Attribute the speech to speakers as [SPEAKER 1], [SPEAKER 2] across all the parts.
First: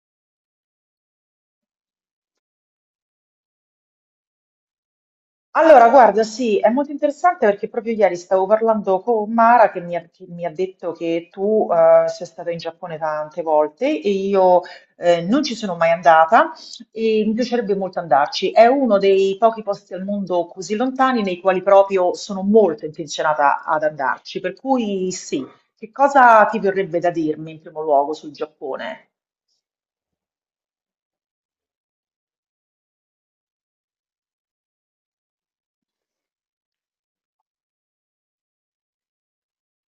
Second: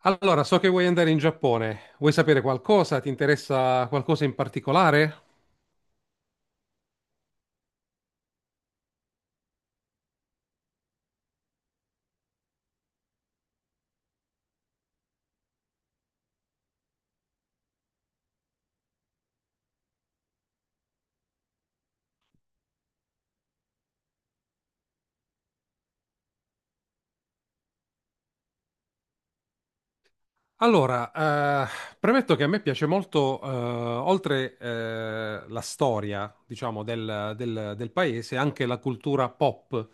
[SPEAKER 1] Allora, so che vuoi andare in Giappone. Vuoi sapere qualcosa? Ti interessa qualcosa in particolare?
[SPEAKER 2] Allora, guarda, sì, è molto interessante perché proprio ieri stavo parlando con Mara che mi ha detto che tu sei stata in Giappone tante volte e io non ci sono mai andata e mi piacerebbe molto andarci. È uno dei pochi posti al mondo così lontani nei quali proprio sono molto intenzionata ad andarci, per cui sì. Che cosa ti verrebbe da dirmi in primo luogo sul Giappone?
[SPEAKER 1] Allora, eh, premetto che a me piace molto, oltre la storia, diciamo, del paese, anche la cultura pop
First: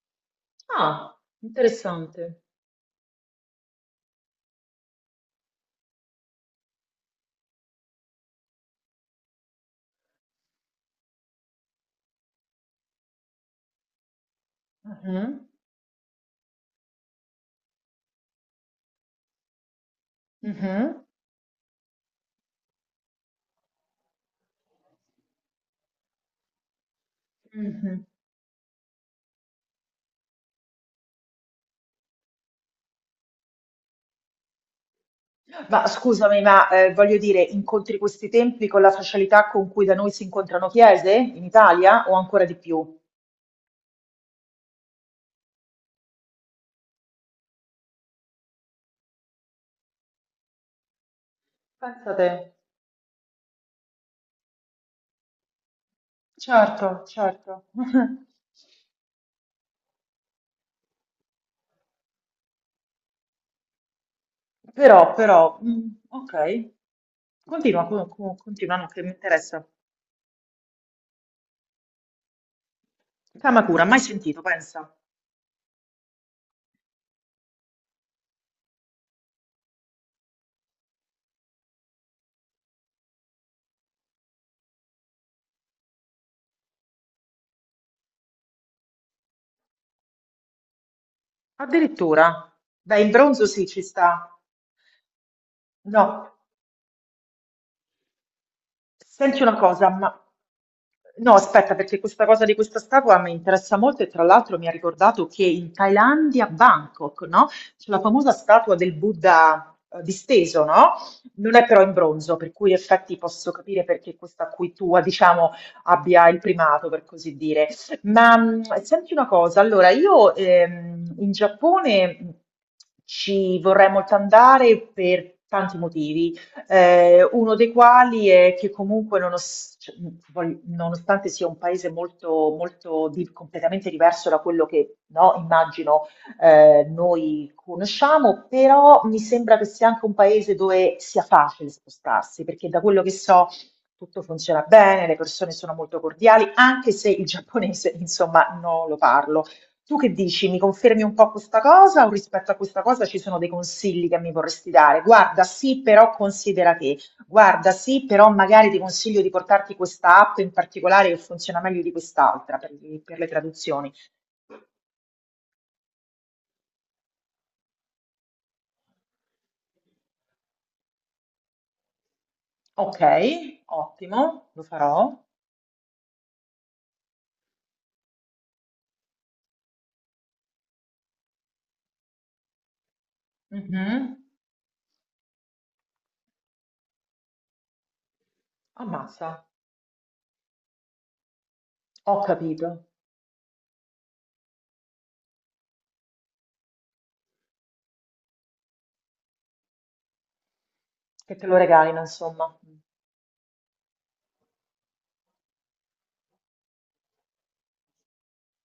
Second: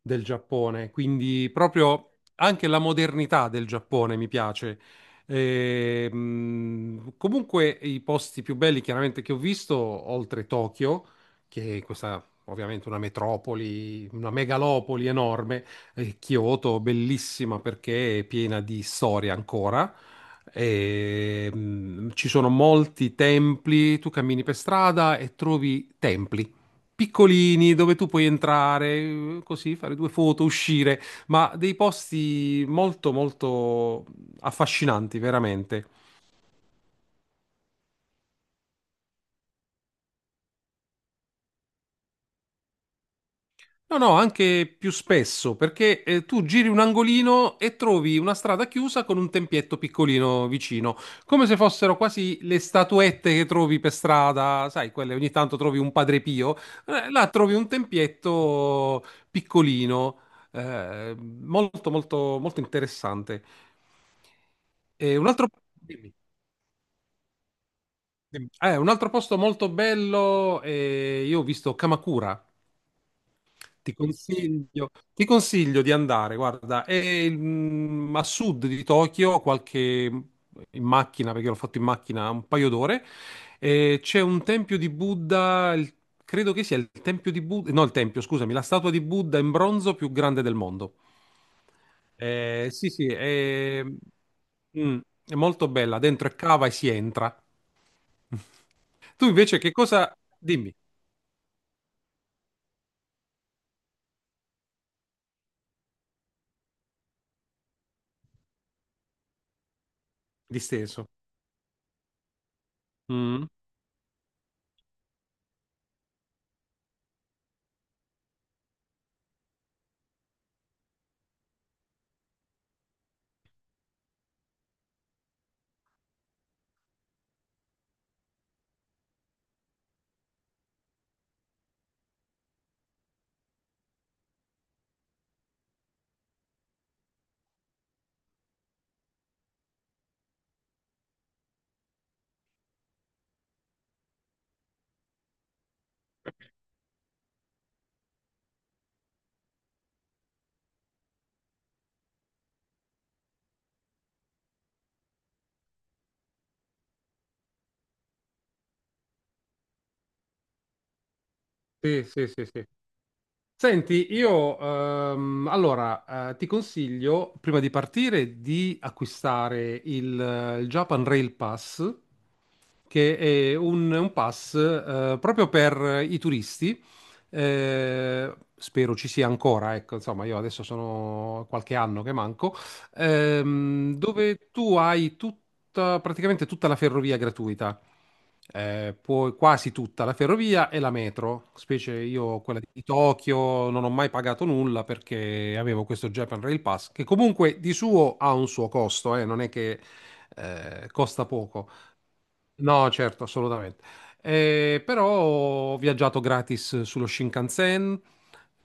[SPEAKER 1] del Giappone,
[SPEAKER 2] Ah,
[SPEAKER 1] quindi proprio
[SPEAKER 2] interessante.
[SPEAKER 1] anche la modernità del Giappone mi piace. Comunque i posti più belli chiaramente che ho visto, oltre Tokyo, che è questa ovviamente una metropoli, una megalopoli
[SPEAKER 2] Mhm,
[SPEAKER 1] enorme, e Kyoto, bellissima perché è piena di storia ancora.
[SPEAKER 2] mhm.
[SPEAKER 1] Ci sono molti templi, tu cammini per strada e trovi templi piccolini dove
[SPEAKER 2] Mhm.
[SPEAKER 1] tu puoi entrare, così fare due foto, uscire, ma dei posti molto molto affascinanti,
[SPEAKER 2] Ma
[SPEAKER 1] veramente.
[SPEAKER 2] scusami, ma, voglio dire, incontri questi templi con la facilità con cui da noi si incontrano chiese in Italia o ancora di più?
[SPEAKER 1] No, no, anche più spesso, perché tu giri un angolino e trovi una strada chiusa con un tempietto piccolino vicino, come se fossero
[SPEAKER 2] Pensa te.
[SPEAKER 1] quasi le statuette che trovi per strada, sai, quelle ogni tanto trovi un Padre Pio,
[SPEAKER 2] Certo,
[SPEAKER 1] là trovi
[SPEAKER 2] certo.
[SPEAKER 1] un tempietto piccolino, molto, molto, molto interessante.
[SPEAKER 2] Però,
[SPEAKER 1] E un
[SPEAKER 2] però,
[SPEAKER 1] altro,
[SPEAKER 2] mm,
[SPEAKER 1] dimmi,
[SPEAKER 2] ok. Continua,
[SPEAKER 1] dimmi.
[SPEAKER 2] continua, no,
[SPEAKER 1] Un
[SPEAKER 2] che mi
[SPEAKER 1] altro posto
[SPEAKER 2] interessa.
[SPEAKER 1] molto bello, io ho visto Kamakura.
[SPEAKER 2] Kamakura, mai sentito, pensa.
[SPEAKER 1] Ti consiglio di andare, guarda, a sud di Tokyo, qualche in macchina, perché l'ho fatto in macchina un paio d'ore, e c'è un tempio di Buddha, credo che sia il tempio di Buddha, no, il tempio, scusami, la statua di Buddha in bronzo più grande del mondo.
[SPEAKER 2] Addirittura.
[SPEAKER 1] Sì,
[SPEAKER 2] Beh,
[SPEAKER 1] sì,
[SPEAKER 2] in bronzo sì, ci
[SPEAKER 1] è,
[SPEAKER 2] sta.
[SPEAKER 1] mm, è molto bella, dentro
[SPEAKER 2] No.
[SPEAKER 1] è cava e si entra. Tu
[SPEAKER 2] Senti una
[SPEAKER 1] invece che
[SPEAKER 2] cosa, ma
[SPEAKER 1] cosa... Dimmi,
[SPEAKER 2] no, aspetta, perché questa cosa di questa statua mi interessa molto e tra l'altro mi ha ricordato che in Thailandia, a Bangkok, no? C'è la famosa statua del Buddha disteso, no?
[SPEAKER 1] disteso.
[SPEAKER 2] Non è però in bronzo, per cui in effetti
[SPEAKER 1] Mm.
[SPEAKER 2] posso capire perché questa qui tua, diciamo, abbia il primato, per così dire. Ma senti una cosa, allora io in Giappone ci vorrei molto andare per tanti motivi uno dei quali è che comunque cioè, poi, nonostante sia un paese molto, molto completamente diverso da quello che no, immagino noi conosciamo, però mi sembra che sia anche un paese dove sia facile spostarsi, perché da quello che so tutto funziona bene, le persone sono molto cordiali, anche se il giapponese, insomma, non lo parlo. Tu che dici? Mi confermi un po' questa cosa o rispetto a questa cosa ci sono dei consigli che mi vorresti dare? Guarda, sì, però considera che, guarda, sì, però magari ti consiglio di portarti questa app in particolare che funziona meglio di
[SPEAKER 1] Sì, sì, sì,
[SPEAKER 2] quest'altra
[SPEAKER 1] sì.
[SPEAKER 2] per le traduzioni.
[SPEAKER 1] Senti, io ti consiglio, prima di partire, di acquistare il Japan Rail Pass,
[SPEAKER 2] Ok,
[SPEAKER 1] che è un
[SPEAKER 2] ottimo,
[SPEAKER 1] pass
[SPEAKER 2] lo farò.
[SPEAKER 1] proprio per i turisti. Spero ci sia ancora, ecco, insomma, io adesso sono qualche anno che manco,
[SPEAKER 2] Mhm.
[SPEAKER 1] dove tu hai tutta, praticamente tutta la ferrovia gratuita
[SPEAKER 2] Ammazza,
[SPEAKER 1] poi quasi tutta la ferrovia e la metro, specie
[SPEAKER 2] ho
[SPEAKER 1] io quella
[SPEAKER 2] capito.
[SPEAKER 1] di Tokyo non ho mai pagato nulla perché avevo questo Japan Rail Pass che comunque di suo ha un suo costo, non è che costa
[SPEAKER 2] Che te lo
[SPEAKER 1] poco.
[SPEAKER 2] regalino, insomma.
[SPEAKER 1] No, certo, assolutamente. Però ho viaggiato gratis sullo Shinkansen,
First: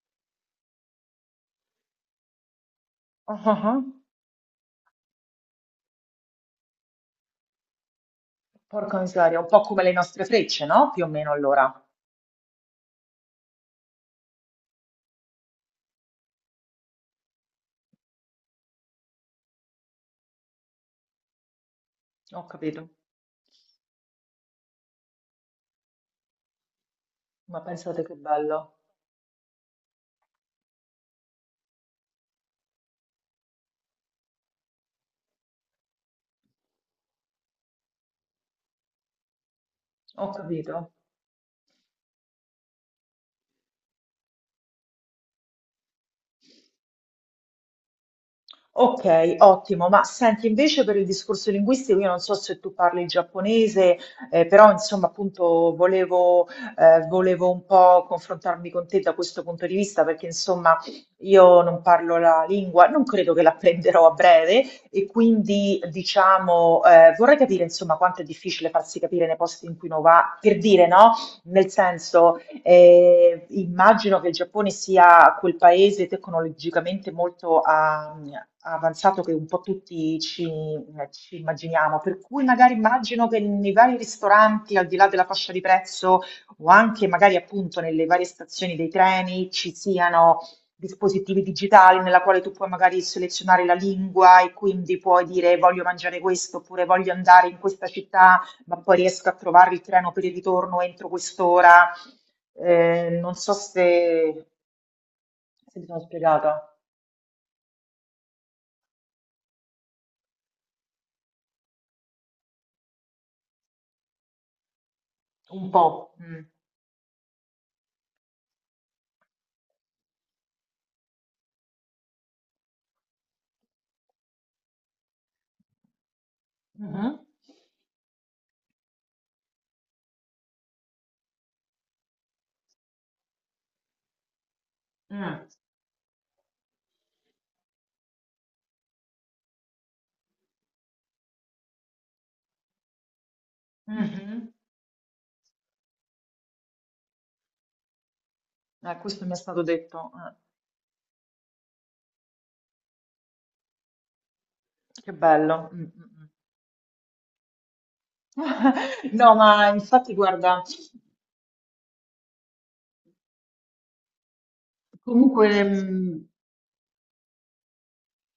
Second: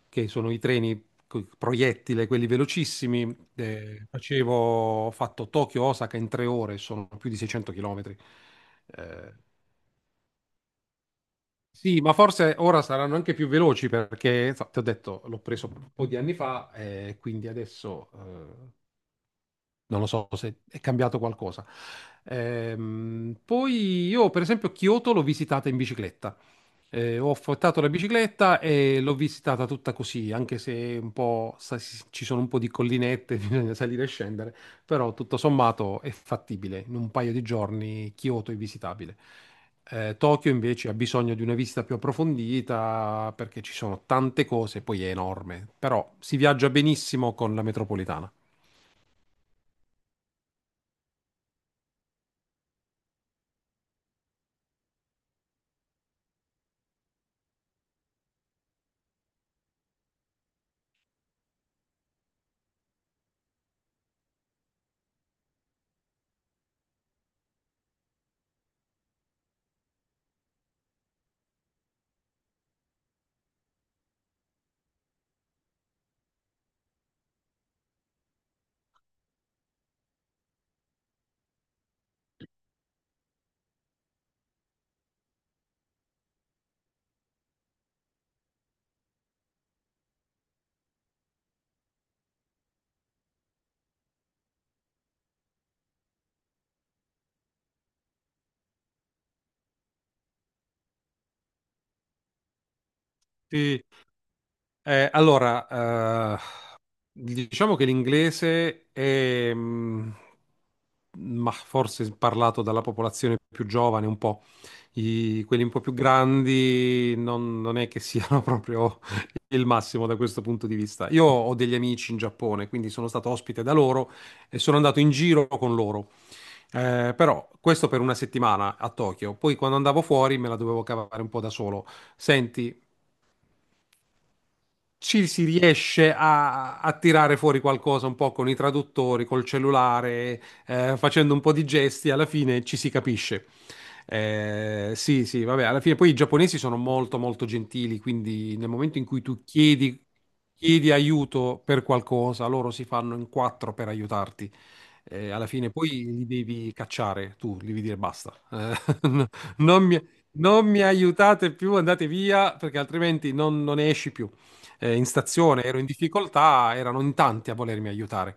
[SPEAKER 1] che sono i treni proiettile, quelli velocissimi.
[SPEAKER 2] Ah, ah, ah.
[SPEAKER 1] Ho fatto Tokyo-Osaka in 3 ore, sono più di 600 chilometri.
[SPEAKER 2] Porca
[SPEAKER 1] Eh,
[SPEAKER 2] miseria, un po' come le nostre frecce, no? Più o meno allora.
[SPEAKER 1] sì, ma forse ora saranno anche più veloci perché, so, ti ho detto, l'ho preso un po' di anni fa e quindi adesso non lo so se è cambiato qualcosa.
[SPEAKER 2] Ho capito.
[SPEAKER 1] Poi io, per esempio, Kyoto l'ho visitata in bicicletta. Ho
[SPEAKER 2] Ma
[SPEAKER 1] affittato la
[SPEAKER 2] pensate che
[SPEAKER 1] bicicletta
[SPEAKER 2] bello.
[SPEAKER 1] e l'ho visitata tutta così, anche se un po', ci sono un po' di collinette, bisogna salire e scendere, però tutto sommato è fattibile. In un paio di giorni Kyoto è visitabile.
[SPEAKER 2] Ho
[SPEAKER 1] Tokyo invece
[SPEAKER 2] capito.
[SPEAKER 1] ha bisogno di una visita più approfondita perché ci sono tante cose, poi è enorme, però si viaggia benissimo con la metropolitana.
[SPEAKER 2] Ok, ottimo. Ma senti, invece per il discorso linguistico, io non so se tu parli il giapponese, però insomma, appunto, volevo un po' confrontarmi con te da questo punto di vista, perché insomma, io non parlo la lingua, non credo che l'apprenderò a breve, e quindi diciamo, vorrei capire insomma quanto è difficile farsi capire nei posti in cui uno va, per dire, no? Nel senso, immagino che il Giappone sia quel paese tecnologicamente molto avanzato che un po' tutti ci immaginiamo, per cui magari immagino che nei vari ristoranti, al di là della fascia di prezzo o anche magari appunto nelle varie stazioni dei treni ci siano dispositivi digitali nella quale tu puoi magari selezionare la lingua e quindi puoi dire voglio mangiare questo oppure voglio andare in questa città ma poi riesco a trovare il treno per il ritorno entro quest'ora. Non so
[SPEAKER 1] Sì,
[SPEAKER 2] se,
[SPEAKER 1] Eh,
[SPEAKER 2] se mi sono
[SPEAKER 1] allora, eh,
[SPEAKER 2] spiegata
[SPEAKER 1] diciamo che l'inglese è, ma forse parlato dalla popolazione più giovane un po'. Quelli
[SPEAKER 2] un
[SPEAKER 1] un po' più
[SPEAKER 2] po'. Mm.
[SPEAKER 1] grandi non è che siano proprio il massimo da questo punto di vista. Io ho degli amici in Giappone, quindi sono stato ospite da loro e sono andato in giro con loro.
[SPEAKER 2] Mhm.
[SPEAKER 1] Però questo per 1 settimana a Tokyo. Poi quando andavo fuori me la dovevo cavare un po' da solo. Senti, ci si
[SPEAKER 2] Mm.
[SPEAKER 1] riesce a tirare fuori qualcosa un po' con i traduttori, col cellulare, facendo un po' di gesti, alla fine ci si capisce.
[SPEAKER 2] Mhm.
[SPEAKER 1] Sì, sì, vabbè, alla fine poi i giapponesi sono molto, molto gentili, quindi nel momento in cui
[SPEAKER 2] Questo mi è
[SPEAKER 1] tu
[SPEAKER 2] stato
[SPEAKER 1] chiedi,
[SPEAKER 2] detto.
[SPEAKER 1] chiedi aiuto per qualcosa, loro si fanno in quattro per aiutarti.
[SPEAKER 2] Che
[SPEAKER 1] Alla
[SPEAKER 2] bello.
[SPEAKER 1] fine
[SPEAKER 2] Mm,
[SPEAKER 1] poi
[SPEAKER 2] mm, mm.
[SPEAKER 1] li devi cacciare, tu li devi dire basta. No,
[SPEAKER 2] No, ma
[SPEAKER 1] non mi,
[SPEAKER 2] infatti, guarda,
[SPEAKER 1] non mi aiutate più, andate via, perché altrimenti non ne esci più. In
[SPEAKER 2] comunque.
[SPEAKER 1] stazione ero in difficoltà, erano in tanti a volermi aiutare.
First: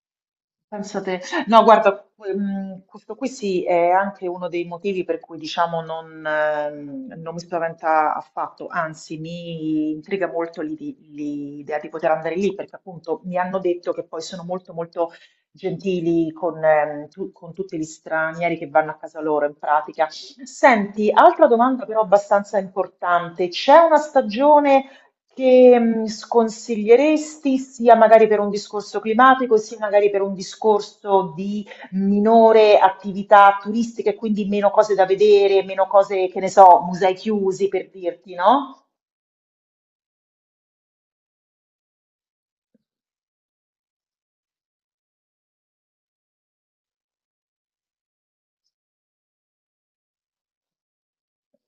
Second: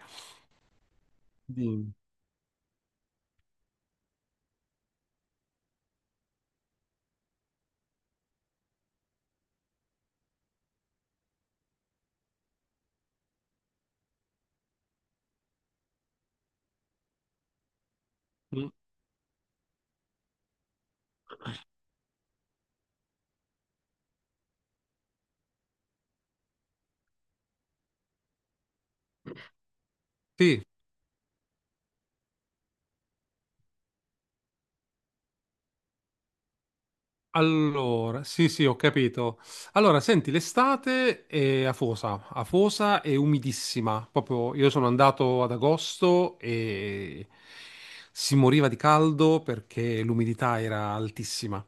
[SPEAKER 2] Penso te. No,
[SPEAKER 1] Dimmi.
[SPEAKER 2] guarda, questo qui sì è anche uno dei motivi per cui diciamo non mi spaventa affatto, anzi mi intriga molto l'idea di poter andare lì perché appunto mi hanno detto che poi sono molto molto gentili con tutti gli stranieri che
[SPEAKER 1] Mm,
[SPEAKER 2] vanno a casa loro in pratica. Senti, altra domanda però abbastanza importante, c'è una stagione che, sconsiglieresti sia magari per un discorso climatico, sia magari per un
[SPEAKER 1] Sì,
[SPEAKER 2] discorso di minore attività turistica e quindi meno cose da vedere, meno cose, che ne so, musei chiusi per
[SPEAKER 1] allora,
[SPEAKER 2] dirti,
[SPEAKER 1] sì, sì, ho
[SPEAKER 2] no?
[SPEAKER 1] capito. Allora, senti, l'estate è afosa, afosa e umidissima. Proprio io sono andato ad agosto e si moriva di caldo perché l'umidità era altissima.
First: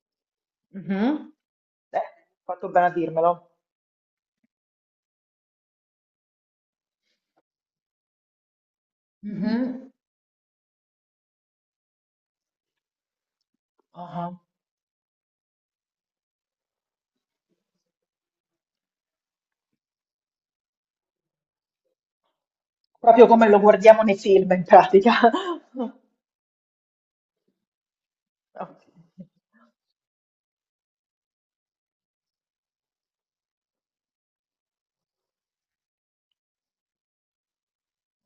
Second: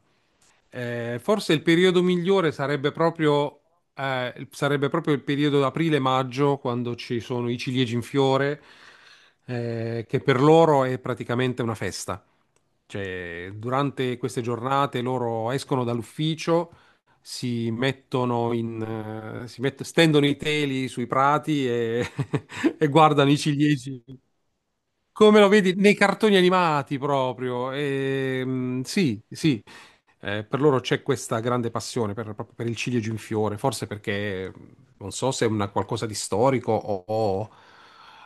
[SPEAKER 2] Mh-mh.
[SPEAKER 1] Forse il periodo
[SPEAKER 2] Eh,
[SPEAKER 1] migliore
[SPEAKER 2] fatto bene a dirmelo.
[SPEAKER 1] sarebbe proprio il periodo da aprile-maggio, quando ci sono i ciliegi in fiore,
[SPEAKER 2] Mh-mh.
[SPEAKER 1] che per loro è praticamente una festa. Cioè, durante
[SPEAKER 2] Ah-ah.
[SPEAKER 1] queste giornate loro escono dall'ufficio, si mettono in, si mett- stendono i teli sui prati e, e
[SPEAKER 2] Proprio
[SPEAKER 1] guardano i
[SPEAKER 2] come lo guardiamo
[SPEAKER 1] ciliegi.
[SPEAKER 2] nei film in pratica.
[SPEAKER 1] Come lo vedi nei cartoni animati proprio.
[SPEAKER 2] Okay.
[SPEAKER 1] Sì, sì, per loro c'è questa grande passione proprio per il ciliegio in fiore, forse perché non so se è una qualcosa di storico o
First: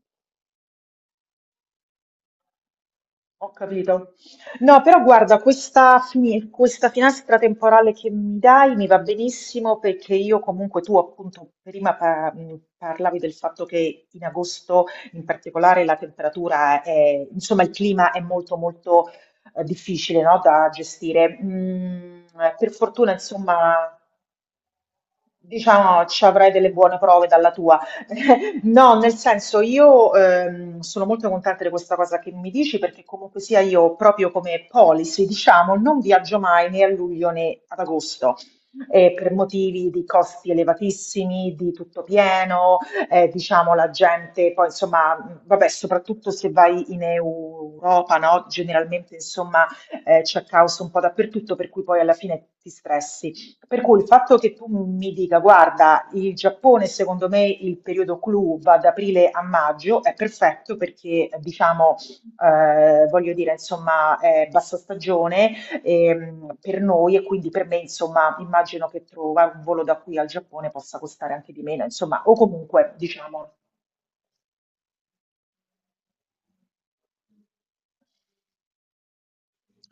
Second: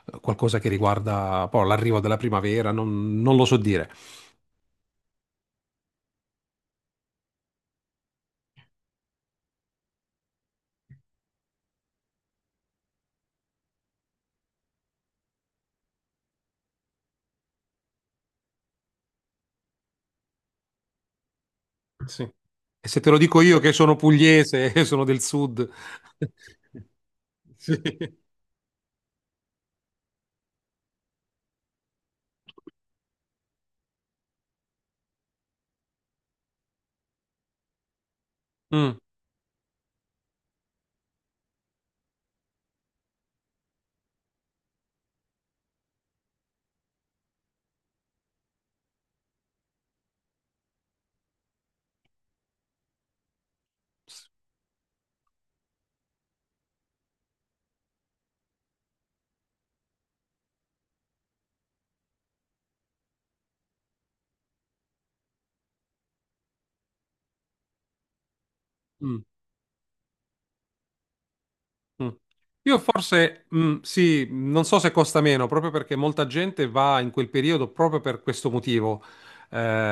[SPEAKER 1] qualcosa che riguarda poi l'arrivo della primavera, non lo
[SPEAKER 2] Ho
[SPEAKER 1] so dire.
[SPEAKER 2] capito. No, però guarda, questa finestra temporale che mi dai mi va benissimo perché io comunque tu appunto prima parlavi del fatto che in agosto in particolare la temperatura è, insomma, il clima è molto molto difficile, no, da gestire.
[SPEAKER 1] Sì.
[SPEAKER 2] Per
[SPEAKER 1] E se te
[SPEAKER 2] fortuna,
[SPEAKER 1] lo dico io che sono
[SPEAKER 2] insomma,
[SPEAKER 1] pugliese, e sono del sud.
[SPEAKER 2] diciamo ci avrai delle buone prove dalla
[SPEAKER 1] Sì.
[SPEAKER 2] tua. No, nel senso io, sono molto contenta di questa cosa che mi dici perché comunque sia io proprio come policy, diciamo, non viaggio mai né a luglio né ad agosto.
[SPEAKER 1] Mm.
[SPEAKER 2] Per motivi di costi elevatissimi, di tutto pieno, diciamo la gente, poi insomma, vabbè, soprattutto se vai in Europa, no? Generalmente insomma c'è caos un po' dappertutto, per cui poi alla fine ti stressi. Per cui il fatto che tu mi dica, guarda, il Giappone secondo me il periodo clou va da aprile a maggio, è perfetto perché diciamo, voglio dire, insomma, è bassa stagione per noi e quindi per me, insomma, immagino che
[SPEAKER 1] Mm.
[SPEAKER 2] trova un volo da qui al Giappone possa costare anche di meno,
[SPEAKER 1] Mm.
[SPEAKER 2] insomma, o
[SPEAKER 1] Io
[SPEAKER 2] comunque,
[SPEAKER 1] forse,
[SPEAKER 2] diciamo,
[SPEAKER 1] mm, sì, non so se costa meno, proprio perché molta gente va in quel periodo proprio per questo motivo,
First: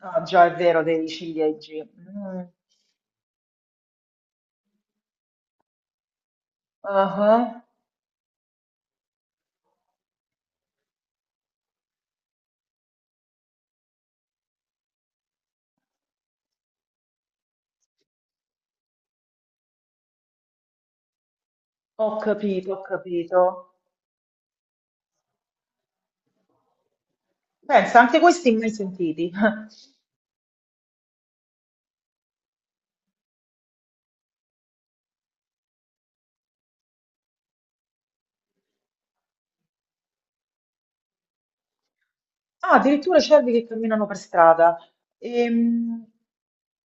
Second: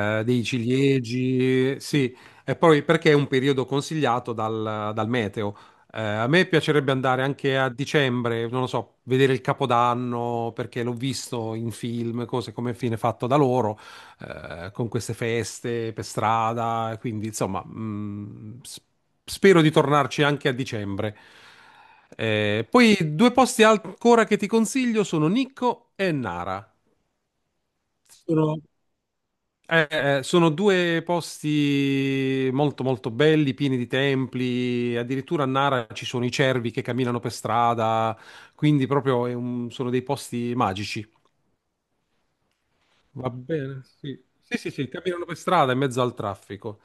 [SPEAKER 2] ah,
[SPEAKER 1] dei
[SPEAKER 2] già è vero dei
[SPEAKER 1] ciliegi,
[SPEAKER 2] ciliegi.
[SPEAKER 1] sì,
[SPEAKER 2] Mm.
[SPEAKER 1] e poi perché è un periodo consigliato dal meteo. A me piacerebbe andare anche
[SPEAKER 2] Ah,
[SPEAKER 1] a dicembre, non lo so, vedere il Capodanno, perché l'ho visto in film, cose come fine fatto da loro, con queste feste per strada, quindi insomma, spero di tornarci anche a dicembre.
[SPEAKER 2] ho capito, ho
[SPEAKER 1] Poi due
[SPEAKER 2] capito.
[SPEAKER 1] posti ancora che ti consiglio sono Nikko e Nara.
[SPEAKER 2] Pensa, anche questi
[SPEAKER 1] Sono,
[SPEAKER 2] mai sentiti.
[SPEAKER 1] eh, sono due posti molto molto belli, pieni di templi, addirittura a Nara ci sono i cervi che camminano per strada, quindi sono dei posti magici.
[SPEAKER 2] Ah, addirittura
[SPEAKER 1] Va
[SPEAKER 2] cervi che
[SPEAKER 1] bene,
[SPEAKER 2] camminano per
[SPEAKER 1] sì. Sì, sì,
[SPEAKER 2] strada.
[SPEAKER 1] sì, camminano per strada in mezzo
[SPEAKER 2] Ehm,
[SPEAKER 1] al traffico.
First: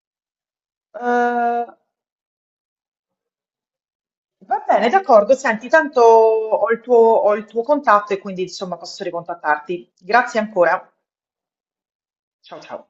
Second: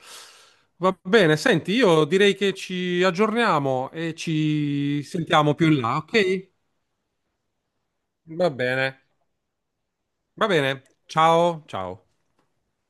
[SPEAKER 1] Va bene,
[SPEAKER 2] eh,
[SPEAKER 1] senti, io direi che ci aggiorniamo e
[SPEAKER 2] Va bene,
[SPEAKER 1] ci
[SPEAKER 2] d'accordo.
[SPEAKER 1] sentiamo
[SPEAKER 2] Senti,
[SPEAKER 1] più in là,
[SPEAKER 2] tanto
[SPEAKER 1] ok?
[SPEAKER 2] ho il tuo contatto e quindi
[SPEAKER 1] Va
[SPEAKER 2] insomma
[SPEAKER 1] bene,
[SPEAKER 2] posso ricontattarti. Grazie
[SPEAKER 1] va bene.
[SPEAKER 2] ancora.
[SPEAKER 1] Ciao, ciao.
[SPEAKER 2] Ciao ciao.